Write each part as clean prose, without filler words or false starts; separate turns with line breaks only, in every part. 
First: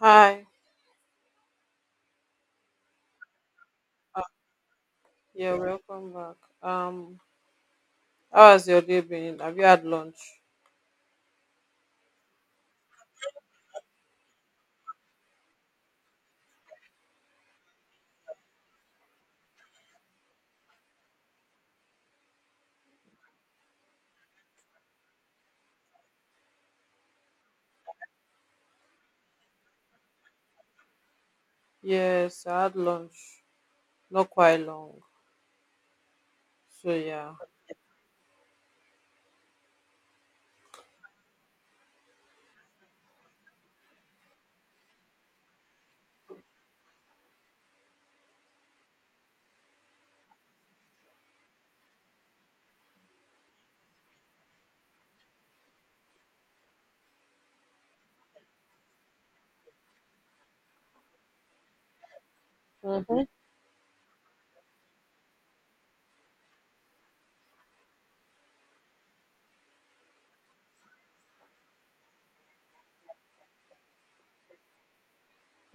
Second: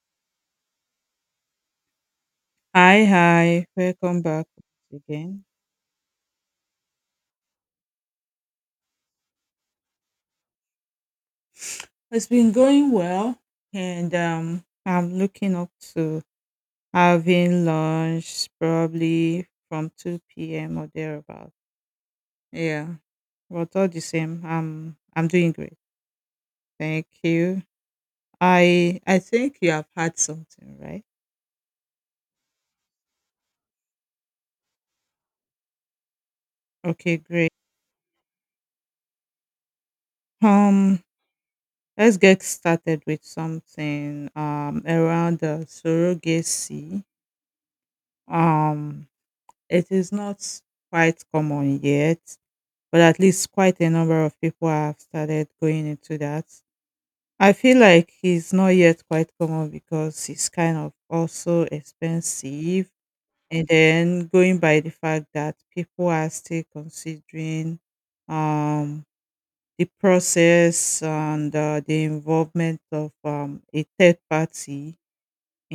Hi,
Hi, hi. Welcome back once again.
yeah, welcome back. Um, how has your day been? Have you had lunch?
It's been going well, and I'm looking up to having lunch probably from 2 p.m. or thereabout. Yeah, but all the same, I'm doing great. Thank you. I think you have had something, right?
Yes, I had lunch. Not quite long. So
Okay,
yeah.
great. Um, let's get started with something around the surrogacy. Um, It is not quite common yet, but at least quite a number of people have started going into that. I feel like it's not yet quite common because it's kind of also expensive.
Mm-hmm.
And then going by the fact that people are still considering um, the process and the involvement of a third party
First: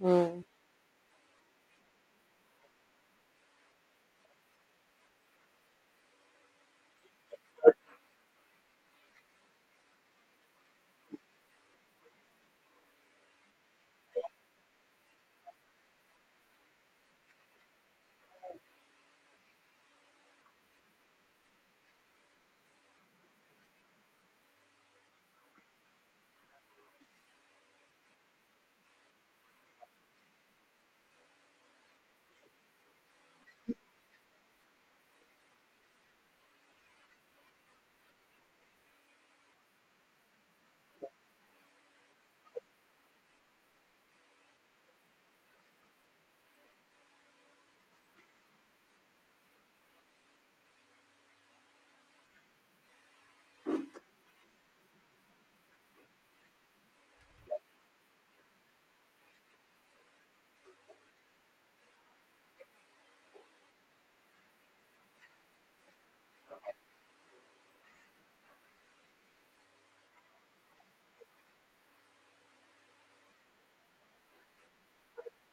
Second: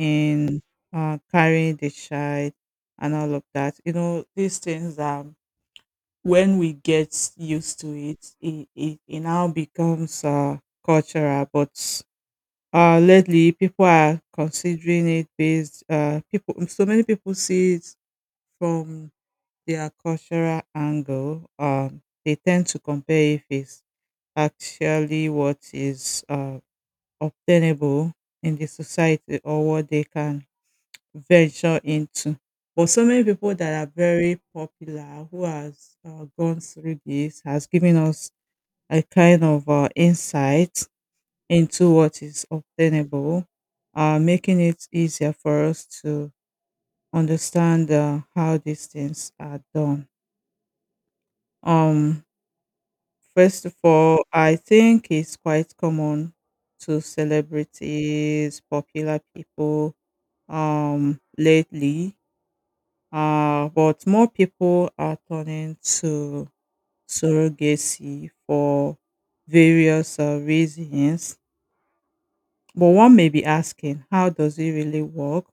Hmm.
carrying the child and all of that. You know, these things are when we get used to it, it now becomes cultural. But lately, people are considering it based. So many people see it from their cultural angle. They tend to compare if it's actually what is obtainable in the society or what they can venture into. But so many people that are very popular who has gone through this has given us a kind of insight into what is obtainable, making it easier for us to understand how these things are done. Um, First of all, I think it's quite common to celebrities, popular people lately. But more people are turning to surrogacy for various reasons. But one may be asking, how does it really work?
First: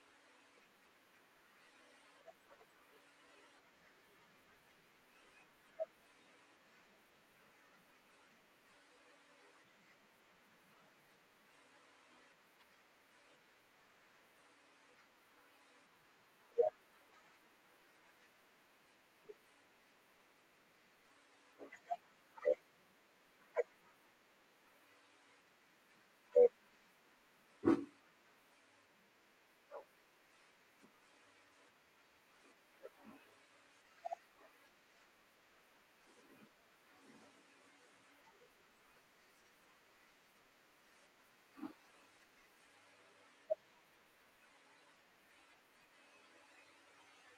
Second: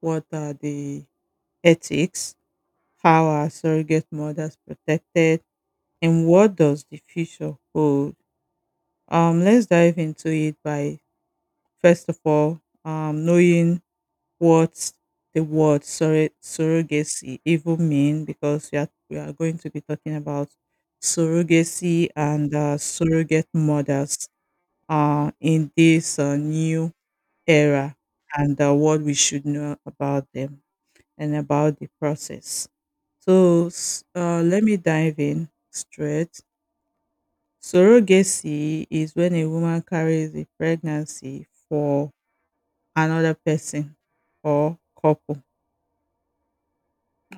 What are the ethics? How are surrogate mothers protected? And what does the future hold? Let's dive into it by, first of all, knowing what the surrogacy even mean because we are going to be talking about surrogacy and surrogate mothers in this new era and what we should know about them and about the process. So let me dive in straight. Surrogacy is when a woman carries a pregnancy for another person or couple.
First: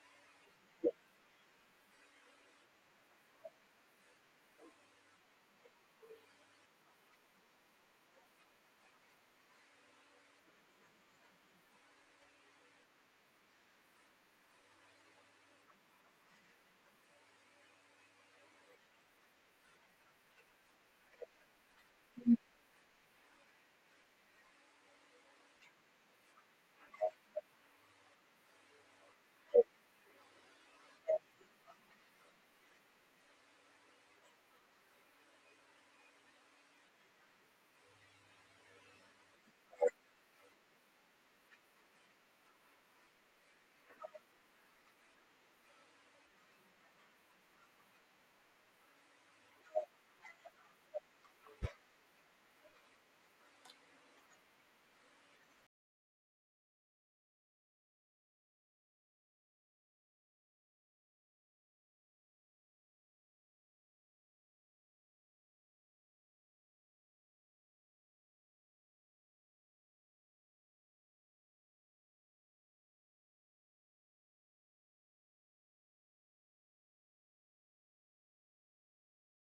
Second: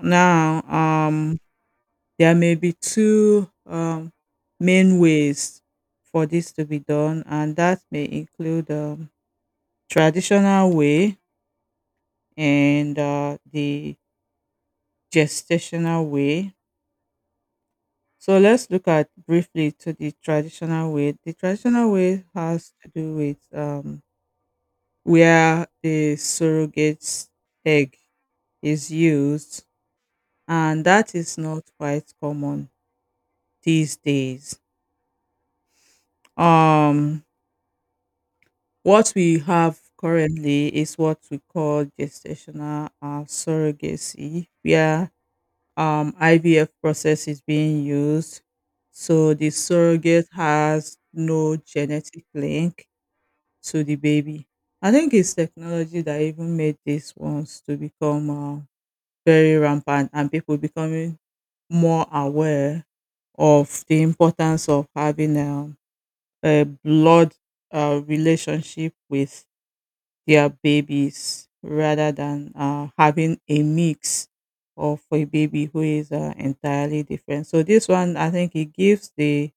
Now, there may be two main ways for this to be done, and that may include traditional way and the gestational way. So let's look at briefly to the traditional way. The traditional way has to do with where the surrogate egg is used, and that is not quite common these days. Um, What we have currently is what we call gestational surrogacy, where IVF process is being used. So the surrogate has no genetic link to the baby. I think it's technology that even made these ones to become very rampant and people becoming more aware of the importance of having a blood relationship with their babies rather than having a mix of a baby who is entirely different. So this one, I think, it gives the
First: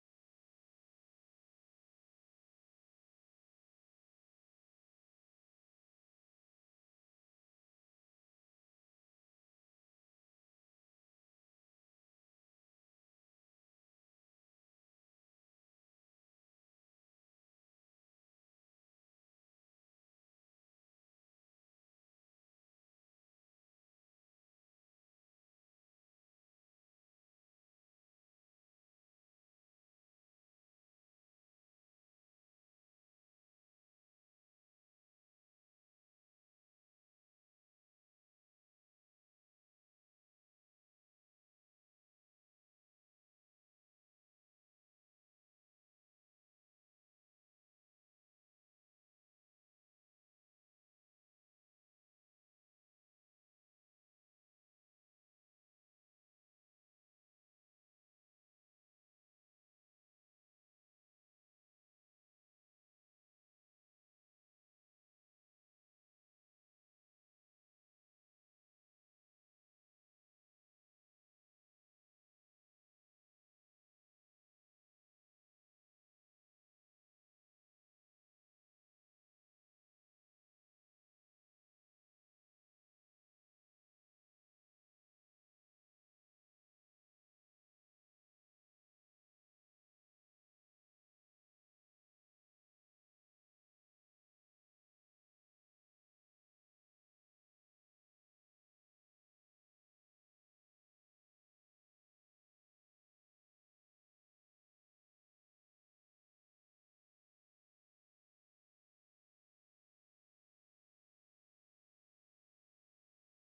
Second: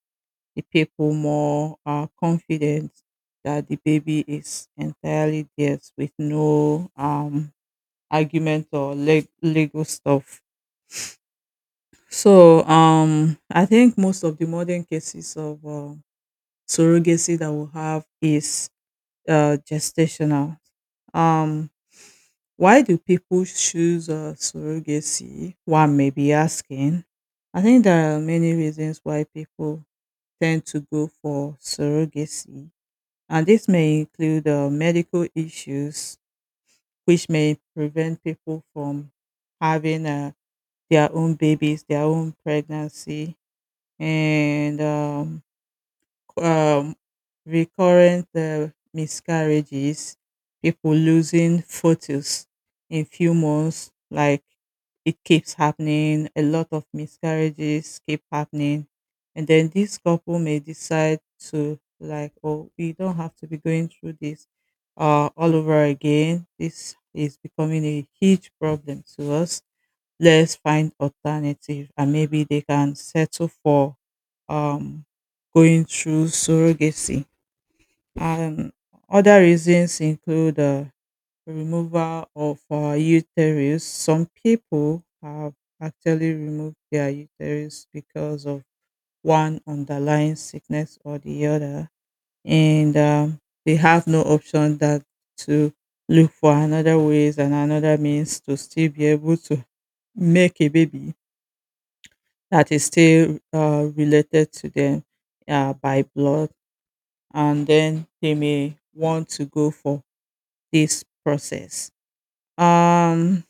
the people more confidence that the baby is entirely theirs with no argument or legal stuff. So I think most of the modern cases of surrogacy that we have is gestational. Um, why do people choose surrogacy? One may be asking. I think there are many reasons why people tend to go for surrogacy, and this may include medical issues, which may prevent people from having their own babies, their own pregnancy, and um, recurrent miscarriages, people losing photos in few months, like it keeps happening. A lot of miscarriages keep happening, and then this couple may decide to like, oh, we don't have to be going through this all over again. This is becoming a huge problem to us, let's find alternative and maybe they can settle for um, going through surrogacy. And other reasons include removal of uterus. Some people have actually removed their uterus because of one underlying sickness or the other, and they have no option that to look for another ways and another means to still be able to make a baby that is still related to them by blood, and then they may want to go for this process. Um,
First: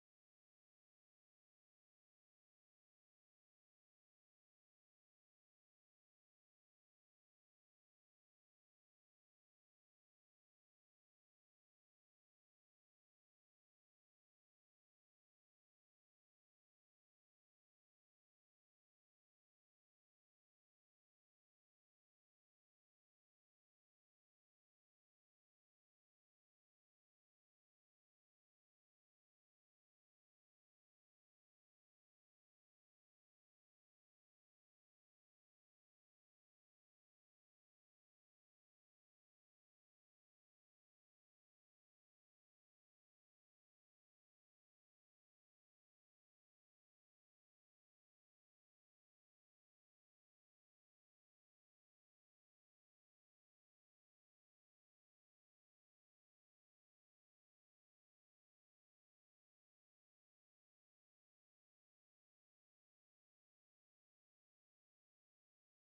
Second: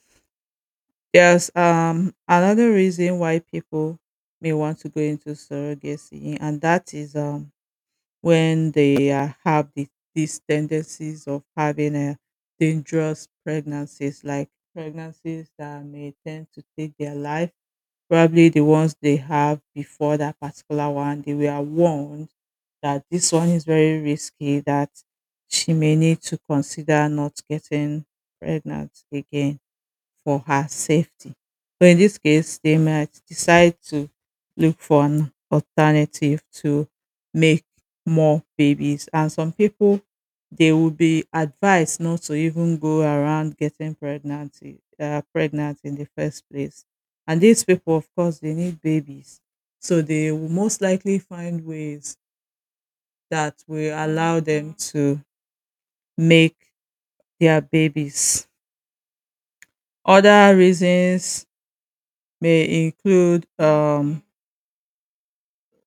there's another reason why people may want to go into surrogacy, and that is when they these tendencies of having a dangerous pregnancies, like pregnancies that may tend to take their life, probably the ones they have before that particular one, they were warned that this one is very risky, that she may need to consider not getting pregnant again for her safety. So in this case, they might decide to look for an alternative to make more babies. And some people, they will be advised not to even go around getting pregnant, pregnant in the first place. And these people, of course, they need babies. So they will most likely find ways that will allow them to make their babies. Other reasons may include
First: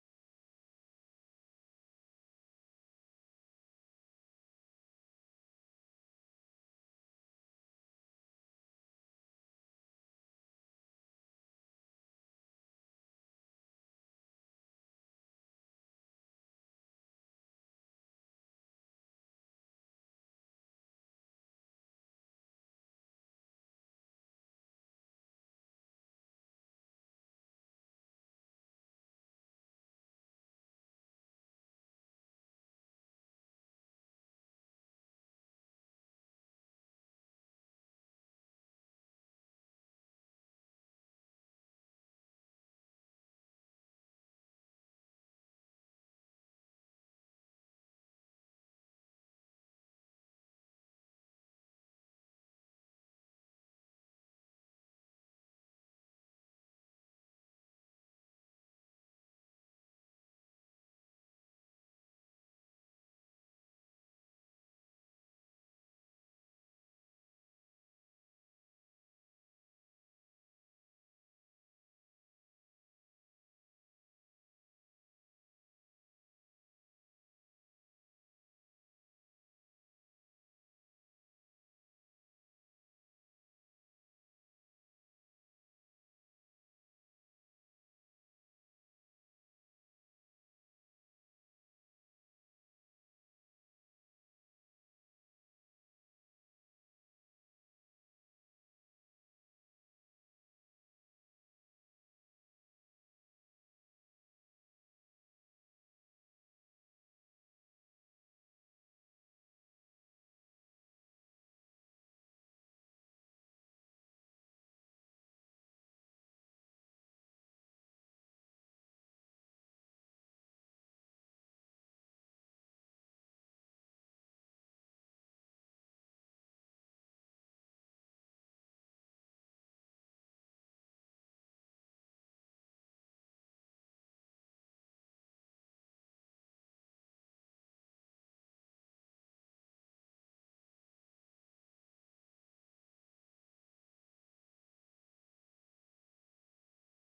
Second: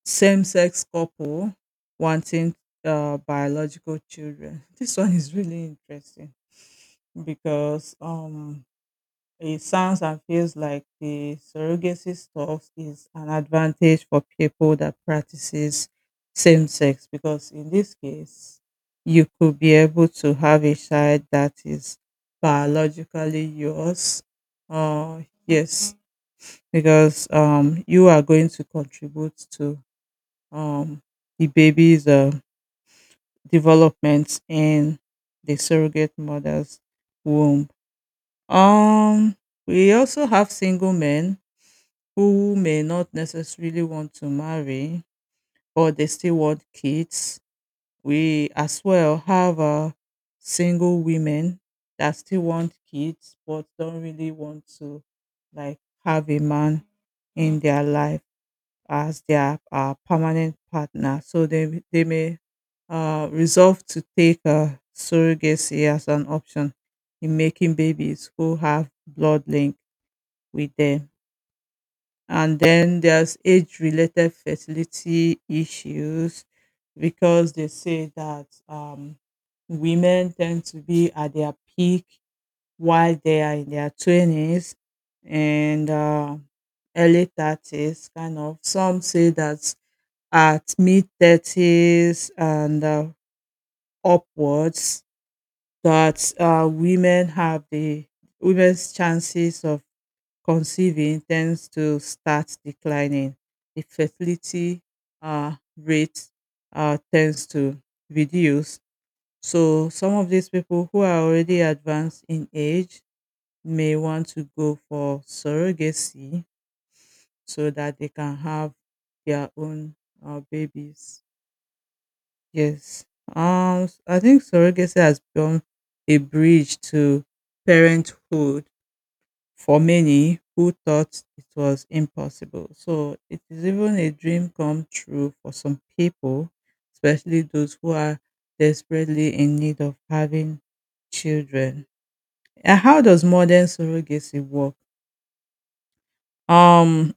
same sex couple wanting biological children. This one is really interesting because it sounds and feels like the surrogacy stuff is an advantage for people that practices same sex, because in this case you could be able to have a child that is biologically yours. Uh, yes, because you are going to contribute to um, the baby's development in the surrogate mother's womb. Um, we also have single men who may not necessarily want to marry, but they still want kids. We as well have single women that still want kids but don't really want to like have a man in their life as their permanent partner. So they may resolve to take surrogacy as an option in making babies who have blood link with them. And then there's age related fertility issues because they say that women tend to be at their peak while they are in their 20s and early 30s, kind of. Some say that at mid-30s and upwards that women have the women's chances of conceiving tends to start declining. The fertility rate tends to reduce. So some of these people who are already advanced in age may want to go for surrogacy so that they can have their own babies. Yes. I think surrogacy has become a bridge to parenthood for many who thought it was impossible. So it is even a dream come true for some people, especially those who are desperately in need of having children. And how does modern surrogacy work? Um,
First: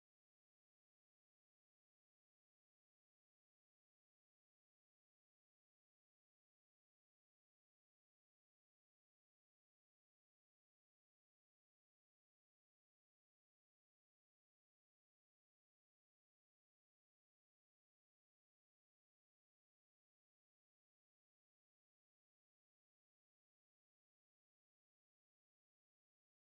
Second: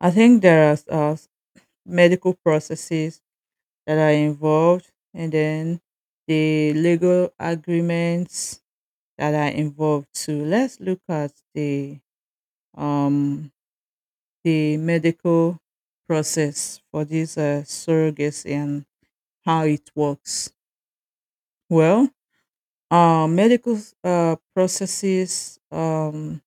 I think there are uh, medical processes that are involved and then the legal agreements that are involved too. Let's look at um the medical process for this surrogacy and how it works. Well, medical processes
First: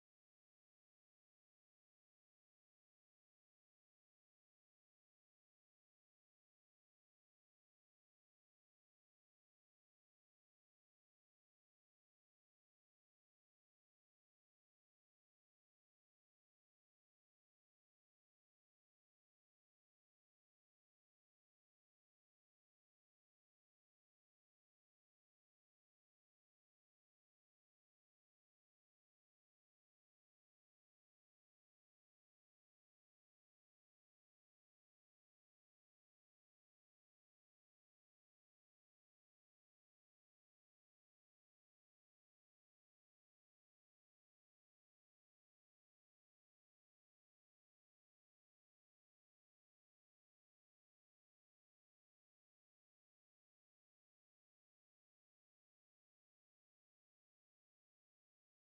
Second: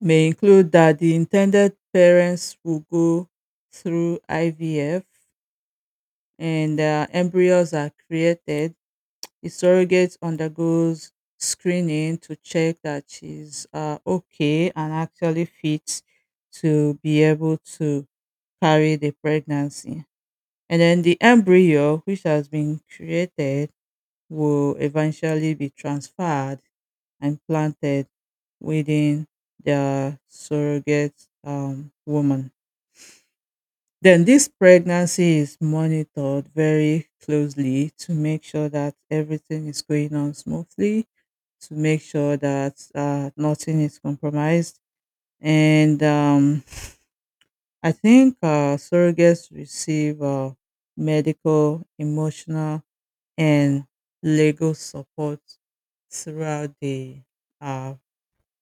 may include that the intended parents will go through IVF and embryos are created. The surrogate undergoes screening to check that she's okay and actually fit to be able to carry the pregnancy. And then the embryo, which has been created, will eventually be transferred and planted within the surrogate woman. Then this pregnancy is monitored very closely to make sure that everything is going on smoothly, to make sure that nothing is compromised. And I think surrogates receive medical, emotional, and legal support throughout the uh,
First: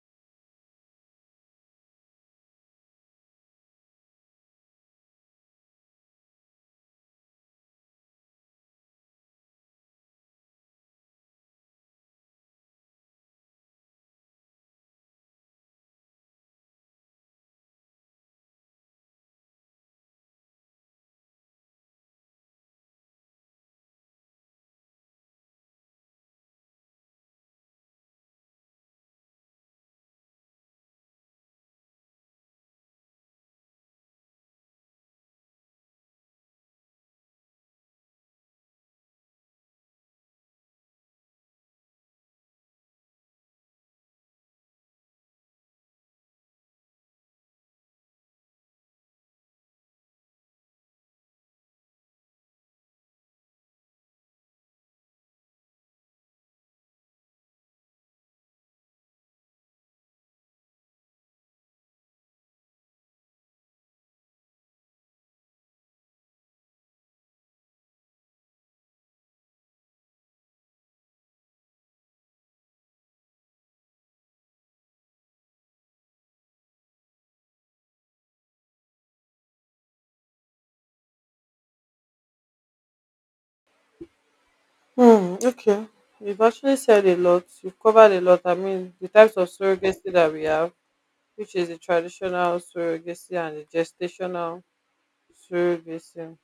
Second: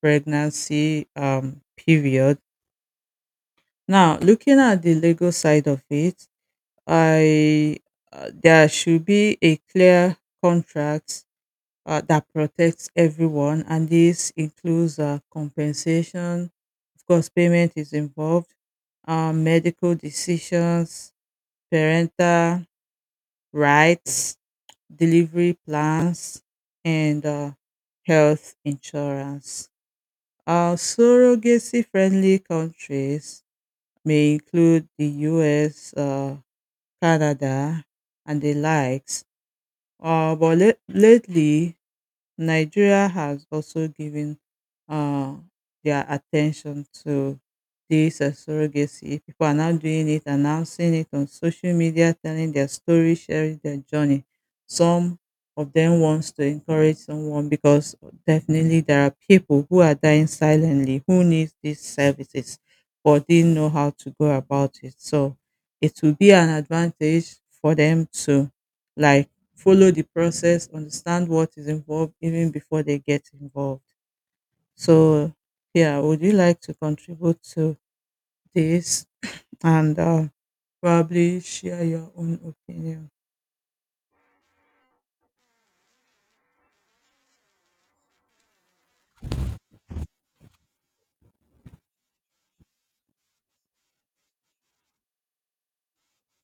pregnancy period. Now, looking at the legal side of it, I there should be a clear contract that protects everyone, and this includes compensation. Of course, payment is involved, medical decisions, parental rights, delivery plans, and health insurance. Surrogacy friendly countries may include the US, Canada, and the likes. Lately, Nigeria has also given uh, their attention to this surrogacy. People are now doing it, announcing it on social media, telling their story, sharing their journey. Some of them wants to encourage someone because definitely there are people who are dying silently who need these services but didn't know how to go about it. So it will be an advantage for them to like follow the process, understand what is involved even before they get involved. So, yeah, would you like to contribute to this and probably share your own opinion?
Hmm. Okay. You've actually said a lot. You've covered a lot. I mean, the types of surrogacy that we have, which is the traditional surrogacy and the gestational surrogacy.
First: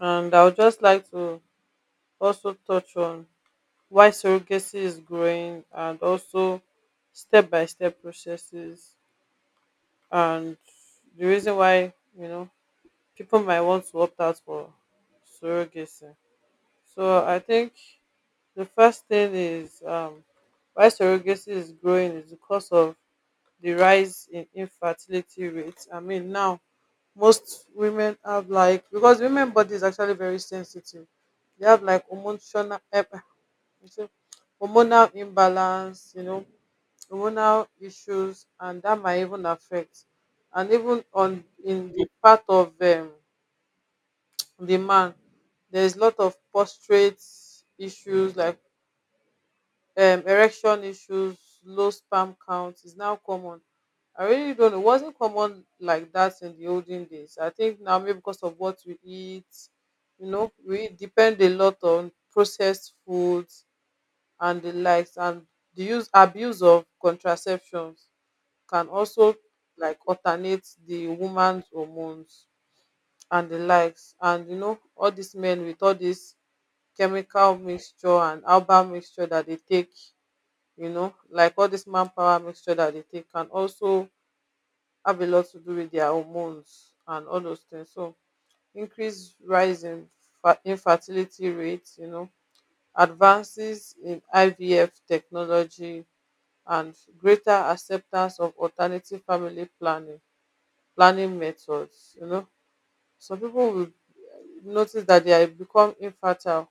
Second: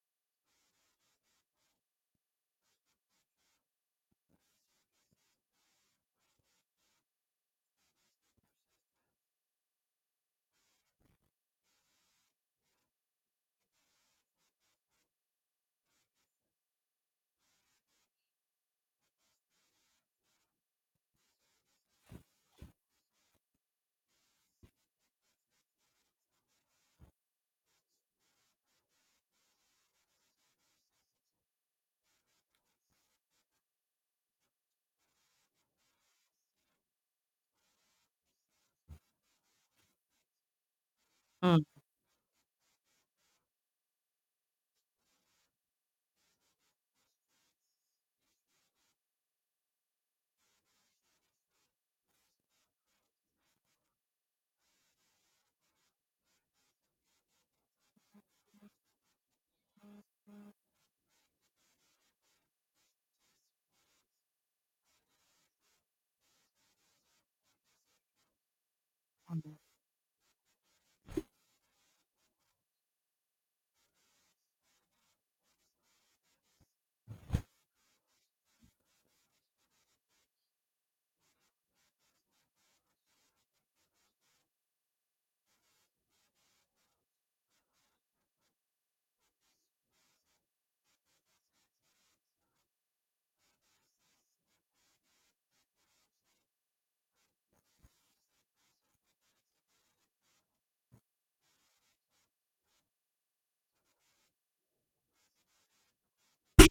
And I would just like to also touch on why surrogacy is growing, and also step by step processes. And the reason why, you know, people might want to opt out for surrogacy. So I think the first thing is, why surrogacy is growing is because of the rise in infertility rates. I mean, now most women have like, because women body is actually very sensitive. They have like hormonal, you see, hormonal imbalance, you know, hormonal issues, and that might even affect. And even on
Mm.
in the part of the man, there's a lot of prostate issues, like erection issues. Low sperm count is now common. I really don't know, it wasn't common like that in the olden days. I think now, maybe because of what we eat, you know, we depend a lot on processed foods and the likes. And the use abuse of contraceptions can also, like, alternate the woman's hormones and the likes. And you know, all these men with all this chemical mixture and herbal mixture that they take, you know, like all this manpower mixture that they take, can also have a lot to do with their hormones and all those things. So increase rise in infertility rates, you know, advances in IVF technology and greater acceptance of alternative family planning methods. You know, some people will, notice that they are become infertile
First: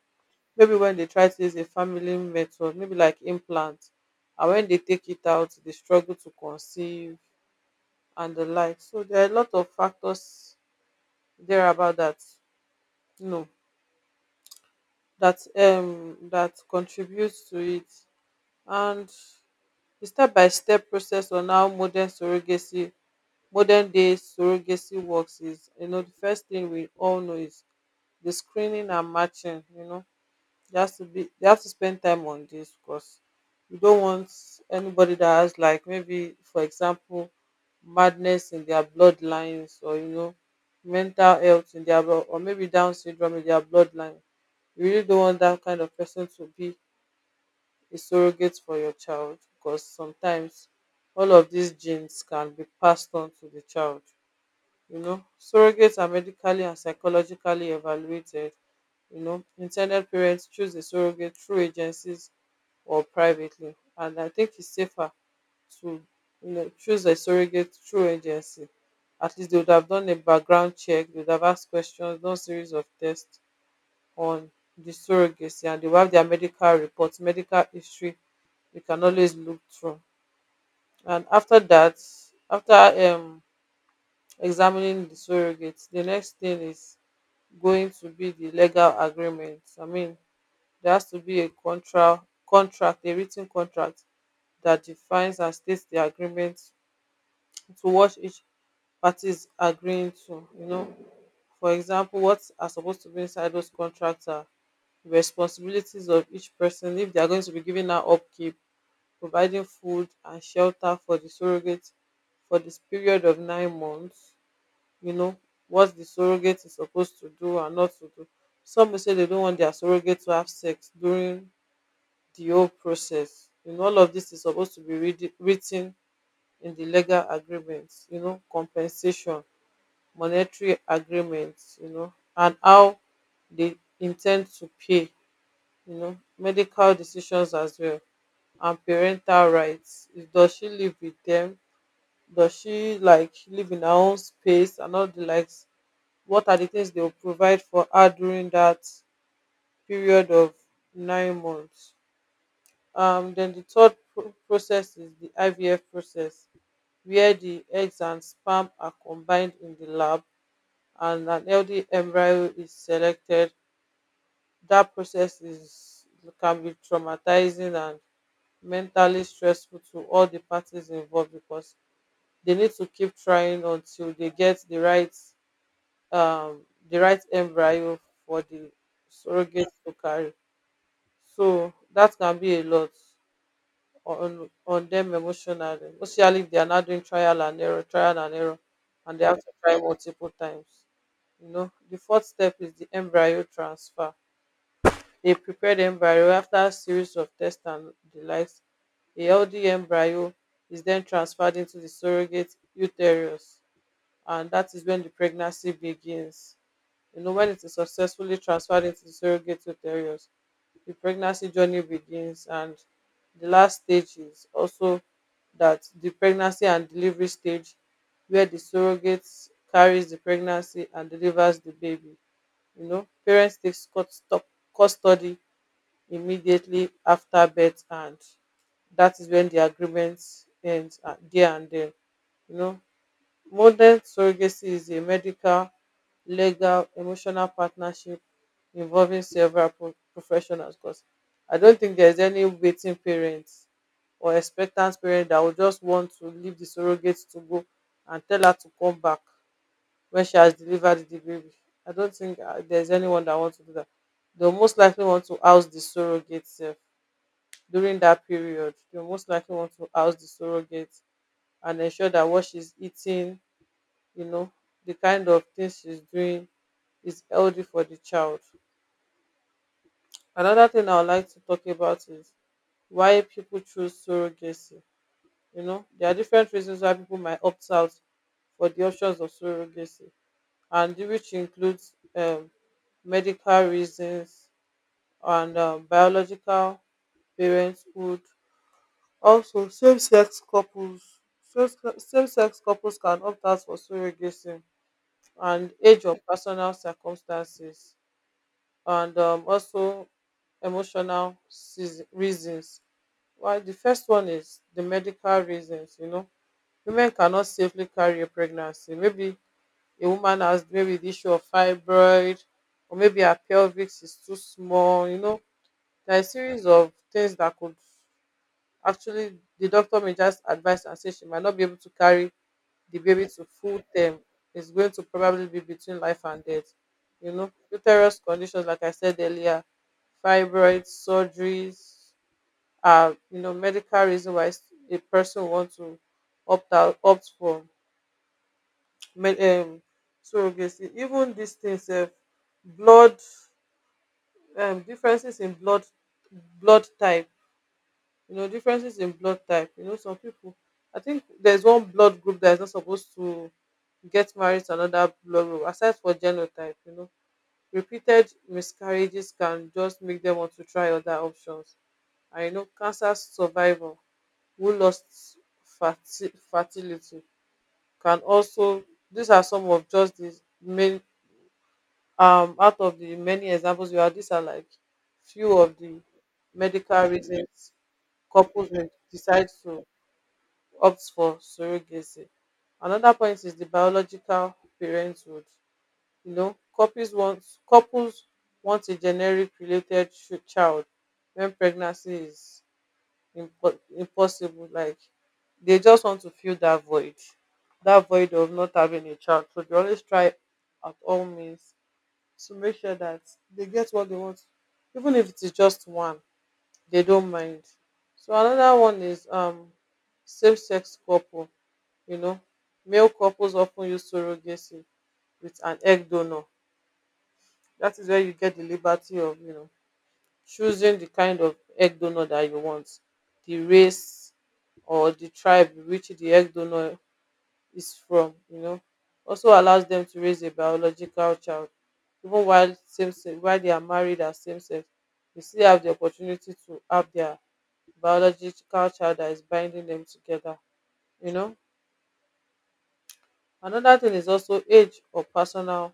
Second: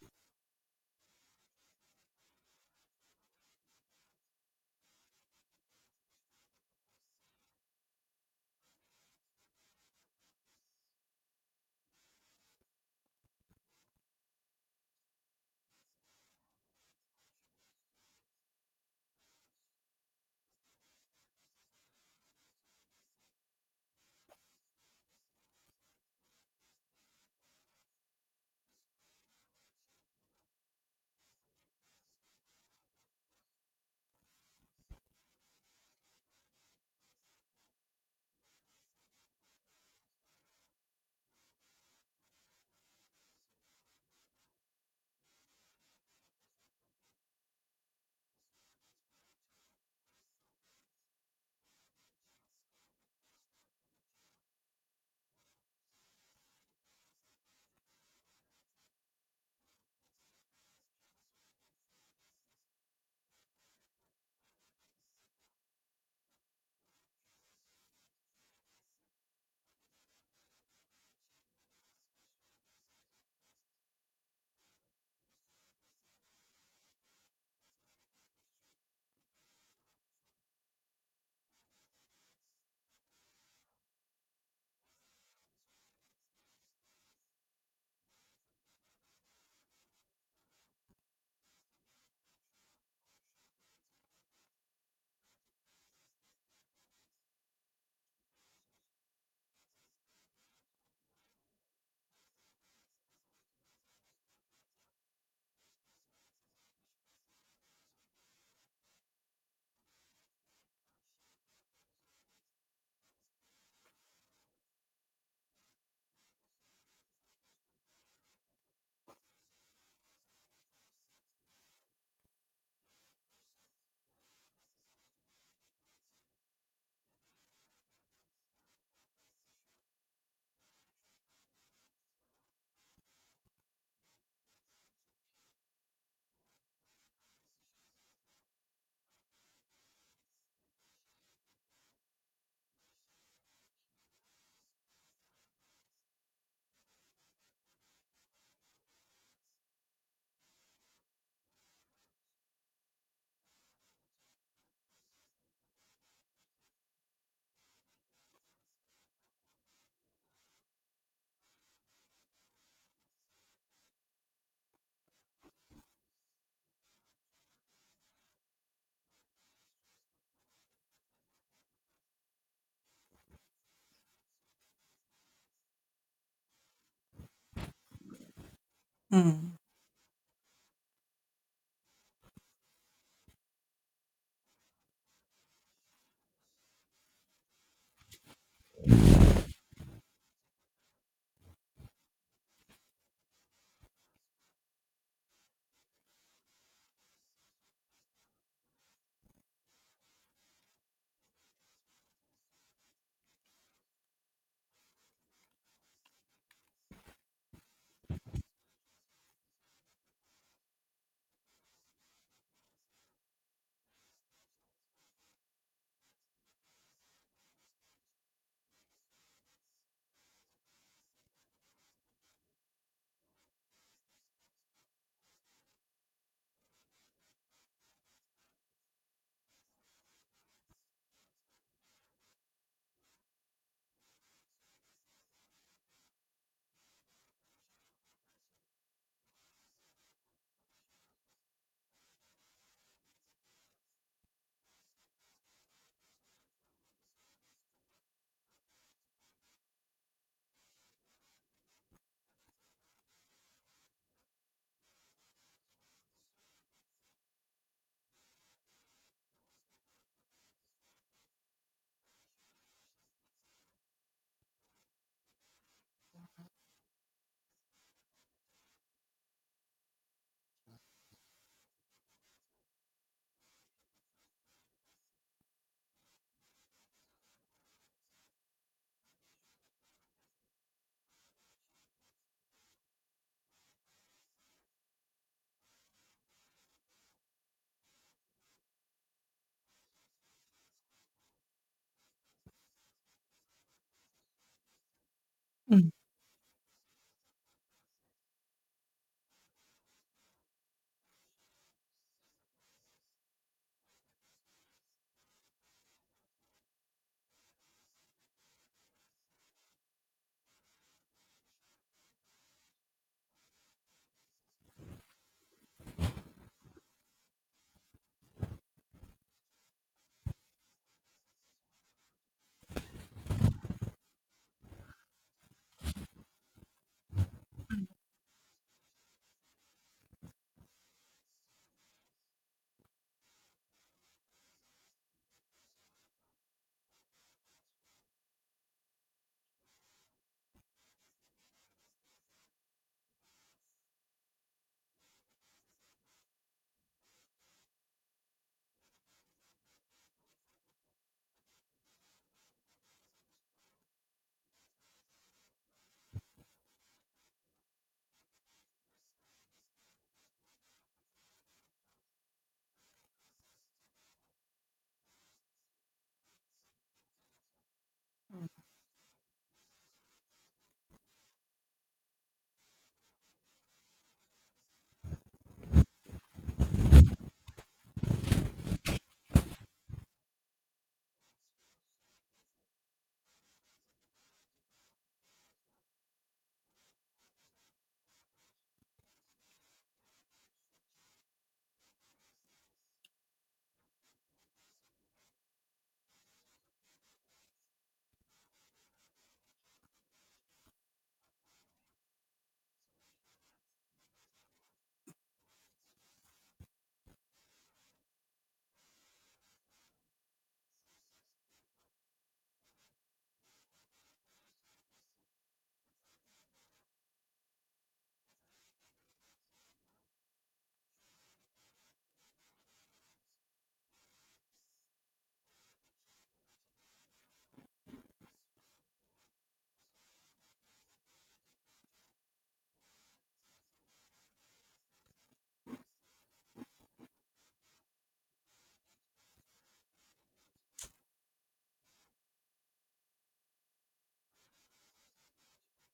maybe when they try to use a family method, maybe like implant, and when they take it out, they struggle to conceive and the like. So there are a lot of factors there about that. You know that that contributes to it. And the step by step process on how modern day surrogacy works is, you know, the first thing we all know is the screening and matching. You know, they have to spend time on this, because you don't want anybody that has like, maybe for example madness in their bloodlines, or you know, mental health in their or maybe Down syndrome in their bloodline. You really don't want that kind of person to be a surrogate for your child, because sometimes all of these genes can be passed on to the child. You know, surrogates are medically and psychologically evaluated. You know, intended parents choose a surrogate through agencies or privately, and I think it's safer to, choose a surrogate through agency. At least they would have done a background check, they would have asked questions, done series of tests on the surrogacy, and they will have their medical reports, medical history. You can always look through. And after that, after examining the surrogates, the next thing is going to be the legal agreement. I mean, there has to be a contract, a written contract that defines and states the agreement to what each party is agreeing to. You know, for example, what are supposed to be inside those contracts are: responsibilities of each person, if they are going to be giving out upkeep, providing food and shelter for the surrogate for this period of 9 months, you know, what the surrogate is supposed to do and not to do. Some will say they don't want their surrogate to have sex during the whole process. You know, all of this is supposed to be written in the legal agreements, you know, compensation, monetary agreements, you know, and how they intend to pay, you know, medical decisions as well, and parental rights. Does she live with them? Does she, like, live in her own space and all the likes? What are the things they will provide for her during that period of 9 months? Then the third process is the IVF process, where the eggs and sperm are combined in the lab, and an healthy embryo is selected. That process is can be traumatizing and mentally stressful to all the parties involved, because they need to keep trying until they get the right, um, the right embryo for the
Mm.
surrogate to carry. So that can be a lot on them emotionally, especially if they are not doing trial and error, and they have to try multiple times. You know, the fourth step is the embryo transfer. They prepare the embryo after a series of tests and the likes. A healthy embryo is then transferred into the surrogate uterus, and that is when the pregnancy begins. You know, when it is successfully transferred into surrogate uterus, the pregnancy journey begins, and the last stage is also that the pregnancy and delivery stage, where the surrogate carries the pregnancy and delivers the baby. You know, parents take custody immediately after birth, and that is when the agreement ends, there and then. You know, modern surrogacy is a medical, legal, emotional partnership involving several professionals, because I don't think there's any waiting parents or expectant parent that will just want to leave the surrogate, to go and tell her to come back when she has delivered the baby. I don't think, there's anyone that wants to do that. They'll most likely want to house the surrogate sef during that period. They'll most likely want to house the surrogate and ensure that what she's eating, you know, the kind of things she's doing, is healthy for the child. Another thing I would like to talk about is why people choose surrogacy. You know, there are different reasons why people might opt out for the options of surrogacy, and which includes, medical reasons, and biological parenthood. Also, same-sex couples can opt out for surrogacy, and
Mm.
age or personal circumstances. And also emotional reasons. Well, the first one is the medical reasons. You know, women cannot safely carry a pregnancy. Maybe a woman has maybe the issue of fibroid, or maybe her pelvic is too small. You know, there are a series of things that could actually, the doctor may just advise and say she might not be able to carry the baby to full term, is going to probably be between life and death. You know, uterus conditions, like I said earlier, fibroids, surgeries, you know, medical reason why a person wants to opt for med- um, surrogacy. Even these things, blood differences in blood type, you know, differences in blood type. You know, some people, I think there's one blood group that is not supposed to get married to another blood group aside for genotype. You know, repeated miscarriages can just make them want to try other options. And you know, cancer survivor who lost fertility can also, these are some of just the main, out of the many examples you have. These are like few of the medical reasons couples may decide to opt for surrogacy. Another point is the biological parenthood. You know, couples want a generic related child when pregnancy is impossible. Like, they just want to fill that void of not having a child. So they always try at all means to make sure that they get what they want, even if it is just one. They don't mind. So another one is, same sex couple. You know, male couples often use surrogacy with an egg donor. That is where you get the liberty of, you know, choosing the kind of egg donor that you want, the race or the tribe which the egg donor is from, you know. Also allows them to raise a biological child. Even while same sex, while they are married as same sex, they still have the opportunity to have their biological child that is binding them together, you know. Another thing is also age or personal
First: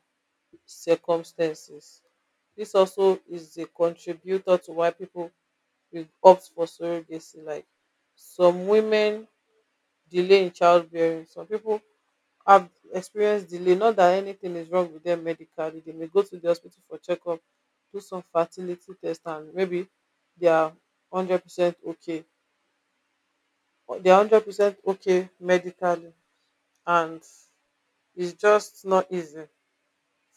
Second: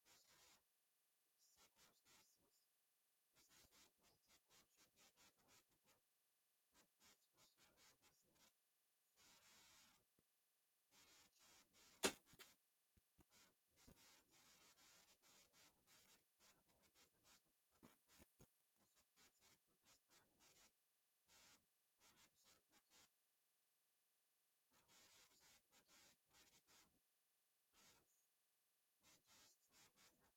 circumstances. This also is a contributor to why people will opt for surrogacy. Like, some women delay in childbearing, some people have experienced delay, not that anything is wrong with dem medically. They may go to the hospital for checkup, do some fertility test, and maybe they are 100% okay, they are 100% okay medically, and it's just not easy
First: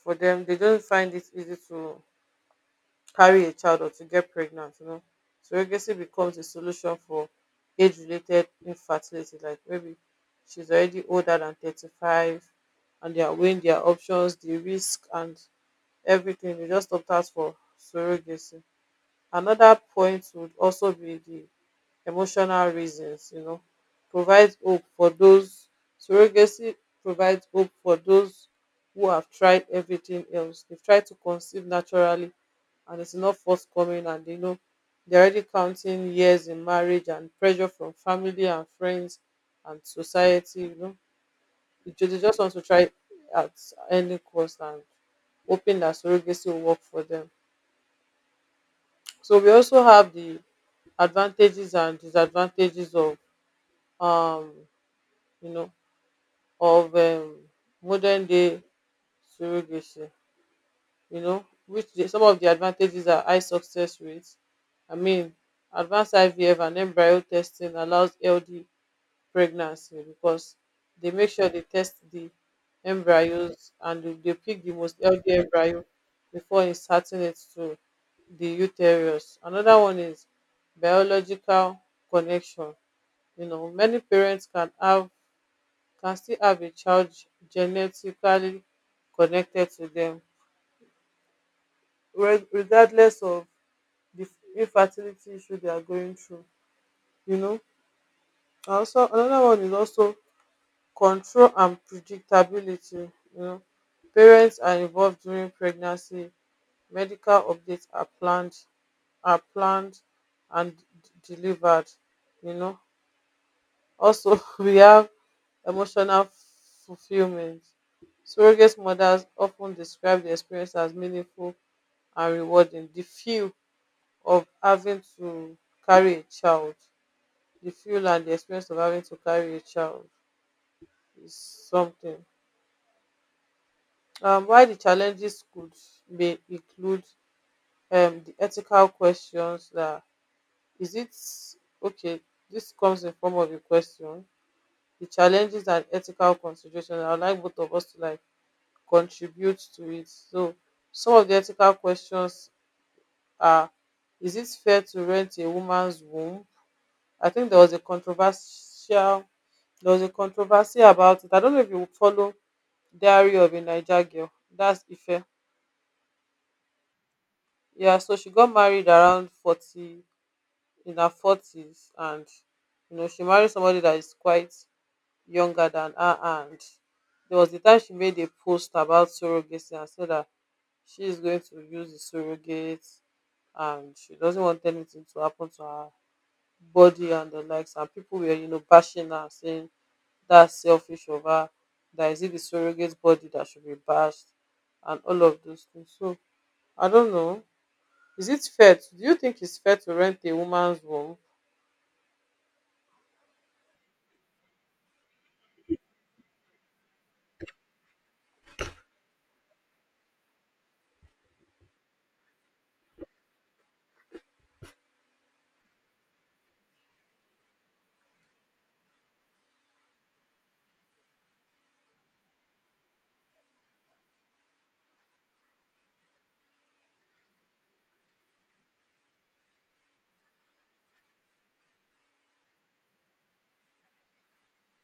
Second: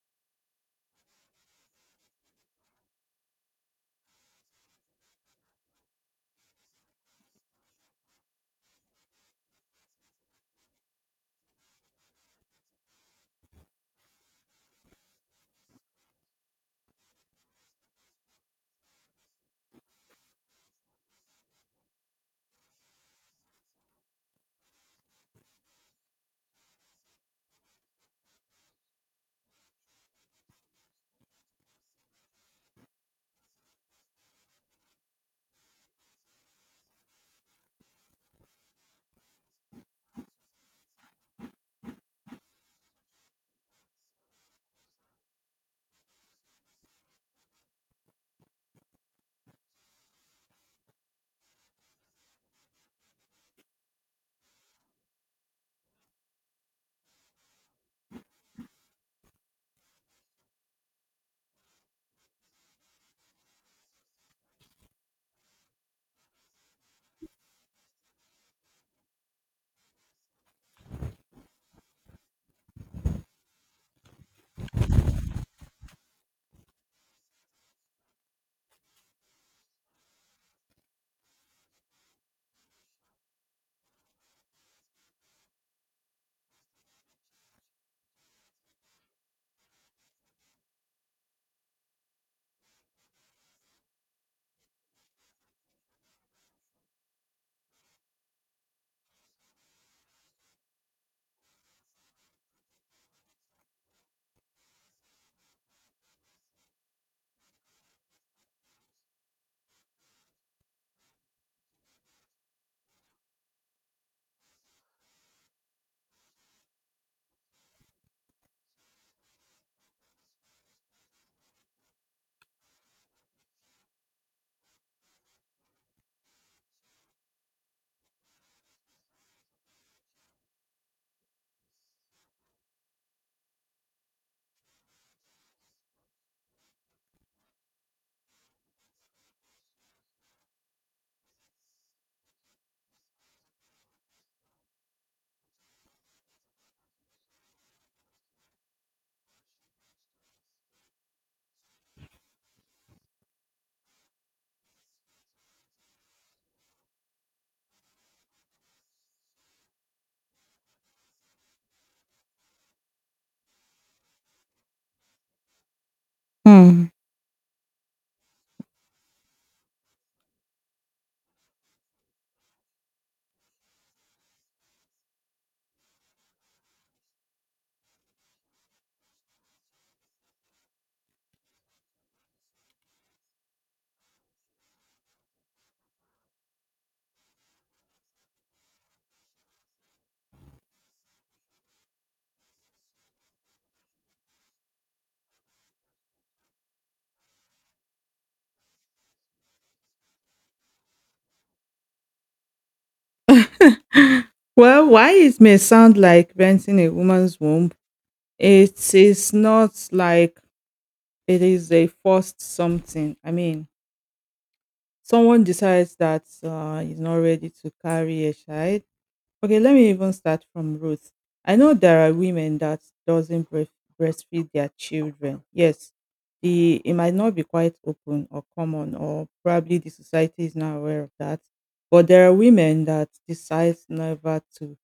for them. They don't find it easy to carry a child or to get pregnant, you know. So, surrogacy becomes a solution for age related infertility, like maybe she's already older than 35, and they are weighing their options, the risk and everything, they just opt out for surrogacy. Another point would also be the emotional reasons. You know, provides hope for those surrogacy provides hope for those who have tried everything else. They've tried to conceive naturally and it's not forthcoming, and you know, they're already counting years in marriage, and pressure from family and friends and society, you know. They just want to try at any cost, and hoping that surrogacy will work for them. So we also have the advantages and disadvantages um you know of modern day surrogacy. You know, some of the advantages are high success rates. I mean, advanced IVF and embryo testing allows healthy pregnancy, because they make sure they test the embryos, and they pick the most healthy embryo before inserting it to the uterus. Another one is biological connection. You know, many parents can still have a child genetically connected to them, regardless of the infertility issue they are going through, you know. And also another one is also control and predictability. You know, parents are involved during pregnancy, medical updates are planned and delivered, you know. Also we have emotional fulfillment. Surrogate mothers often describe the experience as meaningful and rewarding, the feel of having to carry a child the fuel and the experience of having to carry a child is something. Why the challenges could be include, the ethical questions. That, is it okay? This comes in form of a question. The challenges and ethical considerations. I would like both of us to, like, contribute to it. So some of the ethical questions are: is it fair to rent a woman's womb? I think there was a controversy about it. I don't know if you follow Diary of a Naija Girl. That's Ife.
Mm.
Yeah, so she got married around 40, in her 40s, and you know, she married somebody that is quite younger than her. And there was the time she made a post about surrogacy and said that she is going to use the surrogate, and she doesn't want anything to happen to her body and the likes. And people were, you know, bashing her, saying that's selfish of her, that is it the surrogate body that should be bashed, and all of those things. So I don't know. Is it fair? Do you think it's fair to rent a woman's womb?
Well, why it may sound like renting a woman's womb, it is not like it is a forced something. I mean, someone decides that he's not ready to carry a child. Okay, let me even start from roots. I know there are women that doesn't breast- breastfeed their children. Yes, the it might not be quite open or common, or probably the society is not aware of that. But there are women that decide never to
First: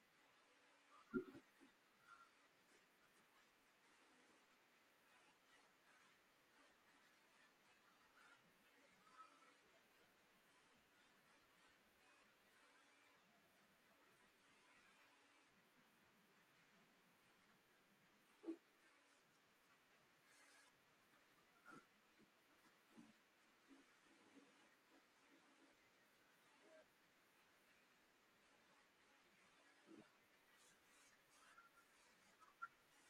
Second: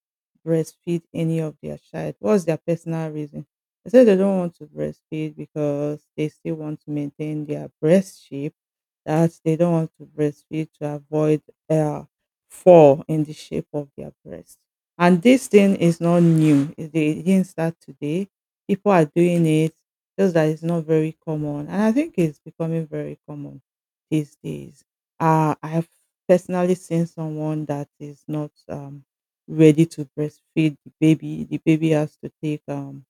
breastfeed any of their child. What's their personal reason? They say they don't want to breastfeed because they still want to maintain their breast shape. That they don't want to breastfeed to avoid uh, fall in the shape of their breast. And this thing is not new. It They didn't start today. People are doing it, just that it's not very common. And I think it's becoming very common these days. I have personally seen someone that is not ready to breastfeed the baby. The baby has to take,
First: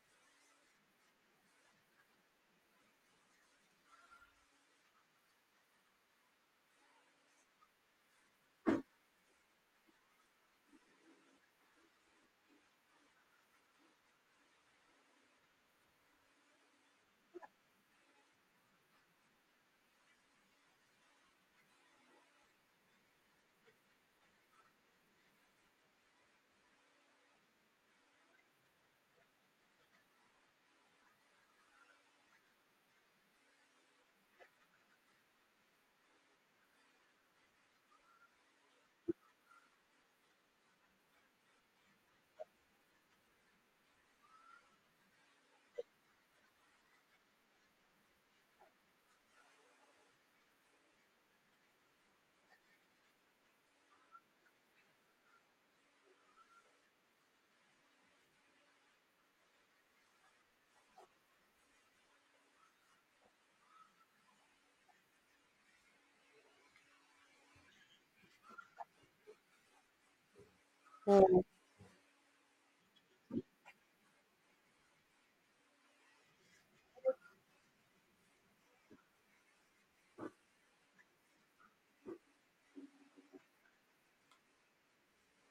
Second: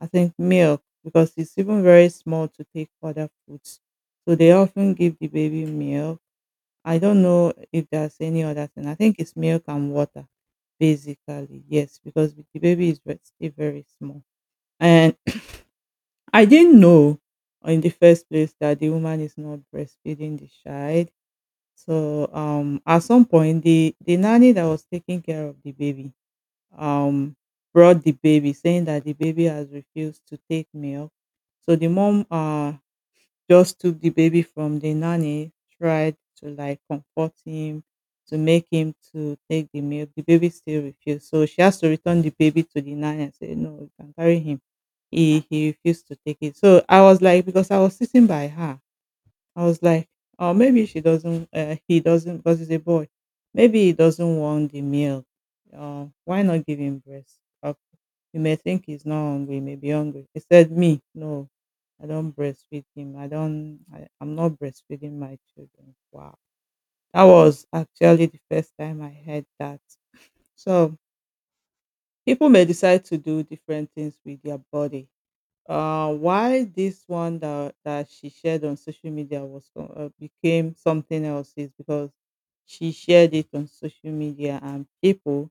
I think, milk because it's even very small to take other foods. So they often give the baby milk. I don't know if there's any other thing. I think it's milk and water, basically. Yes, because the baby is still very small. And I didn't know in the first place that the woman is not breastfeeding the child. So at some point, the nanny that was taking care of the baby um brought the baby, saying that the baby has refused to take milk. So the mom just took the baby from the nanny, tried to like comfort him, to make him to take the milk. The baby still refused. So she has to return the baby to the nanny and say, "No, you can carry him. He refused to take it." So I was like, because I was sitting by her, I was like, "Oh, maybe she doesn't, he doesn't, because he's a boy. Maybe he doesn't want the milk. Why not give him breast? Uh, You may think he's not hungry. He may be hungry." He said, "Me, no, I don't breastfeed him. I don't. I'm not breastfeeding my children." Wow, that was actually the first time I heard that. So
Mm.
people may decide to do different things with their body. Why this one that she shared on social media was became something else is because she shared it on social media, and people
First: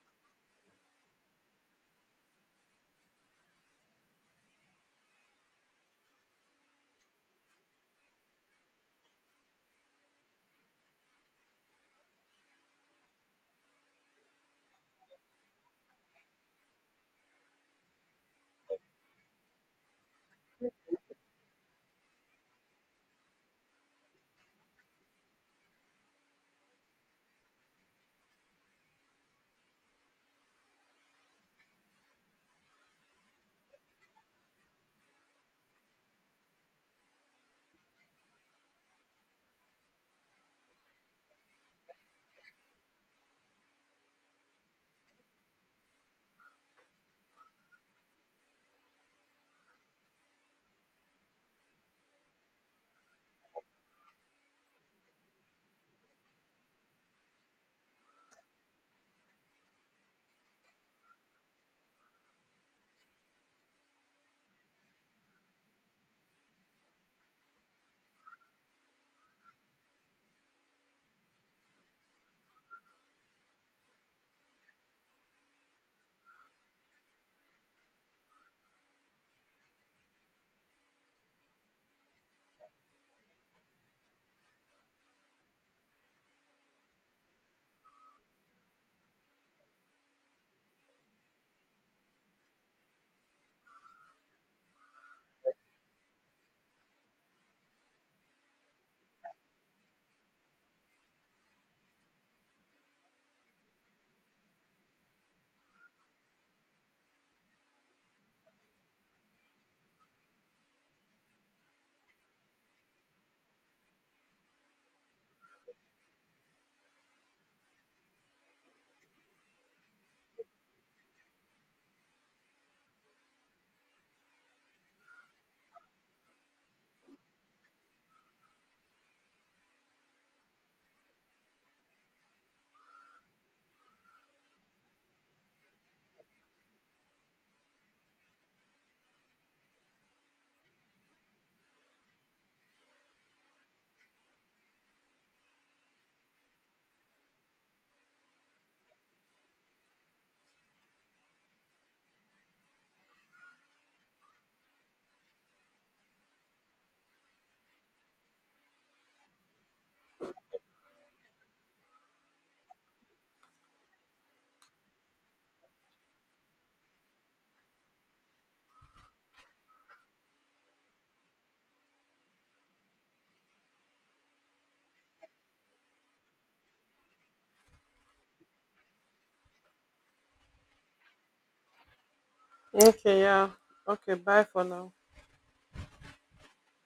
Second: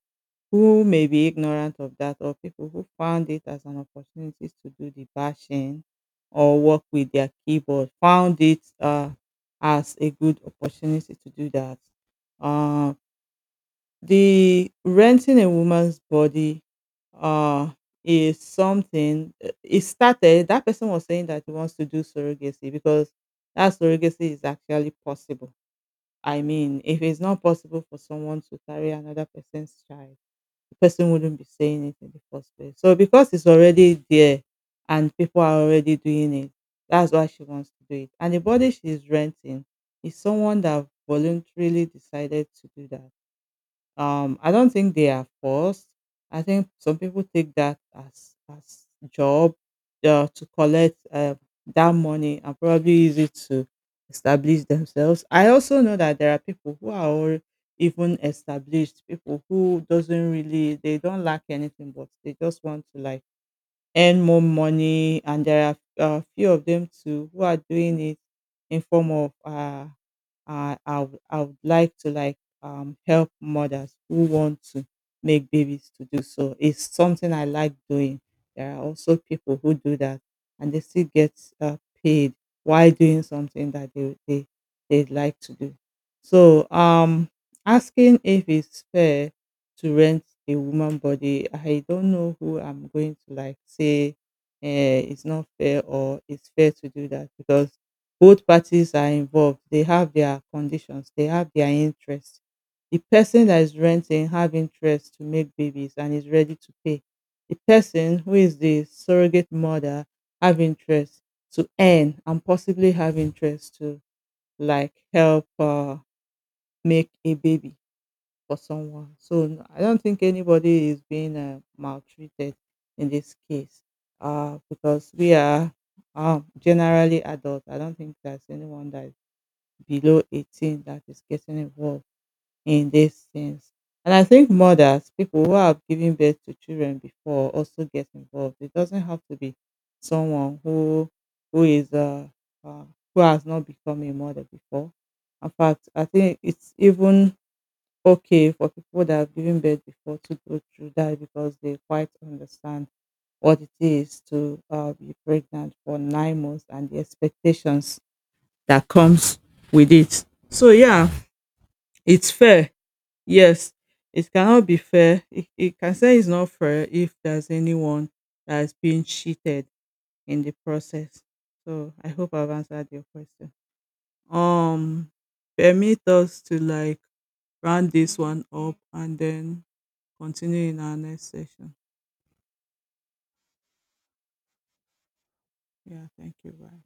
who may be ignorant of that, or people who found it as an opportunity to do the bashing or work with their keyboard, found it as a good opportunity to do that uh. The renting a woman's body uh is something, it started, that person was saying that he wants to do surrogacy because that surrogacy is actually possible. I mean, if it's not possible for someone to carry another person's child, the person wouldn't be saying it in the first place. So because it's already there and people are already doing it, that's why she wants to do it. And the body she's renting is someone that voluntarily decided to do that. I don't think they are forced. I think some people take that as job, to collect, that money and probably use it to establish themselves. I also know that there are people who are even established people who doesn't really, they don't lack anything, but they just want to like earn more money. And there are a few of them too who are doing it in form of I would like to like help mothers who want to make babies to do so. It's something I like doing. There are also people who do that and they still get uh, paid while doing something that they'd like to do. So asking if it's fair to rent a woman body, I don't know who I'm going to like say uh, it's not fair or it's fair to do that, because both parties are involved. They have their conditions, they have their interests. The person that is renting have interest to make babies and is ready to pay. The person who is the surrogate mother have interest to earn, and possibly have interest to like help, make a baby for someone. So I don't think anybody is being maltreated in this case, because we are, generally adult. I don't think there's anyone that is below 18 that is getting involved in these things. And I think mothers, people who have given birth to children before, also get involved. It doesn't have to be someone who is uh, who has not become a mother before. In fact, I think it's even okay for people that have given birth before to go through that, because they quite understand what it is to be pregnant for 9 months, and the expectations that comes with it. So yeah, it's fair. Yes, it cannot be fair. It can say it's not fair if there's anyone that is being cheated in the process. So I hope I've answered your question. Um, permit us to like round this one up and then continue in our next session.
Okay, yeah. Okay, bye for now.
Yeah, thank you. Bye.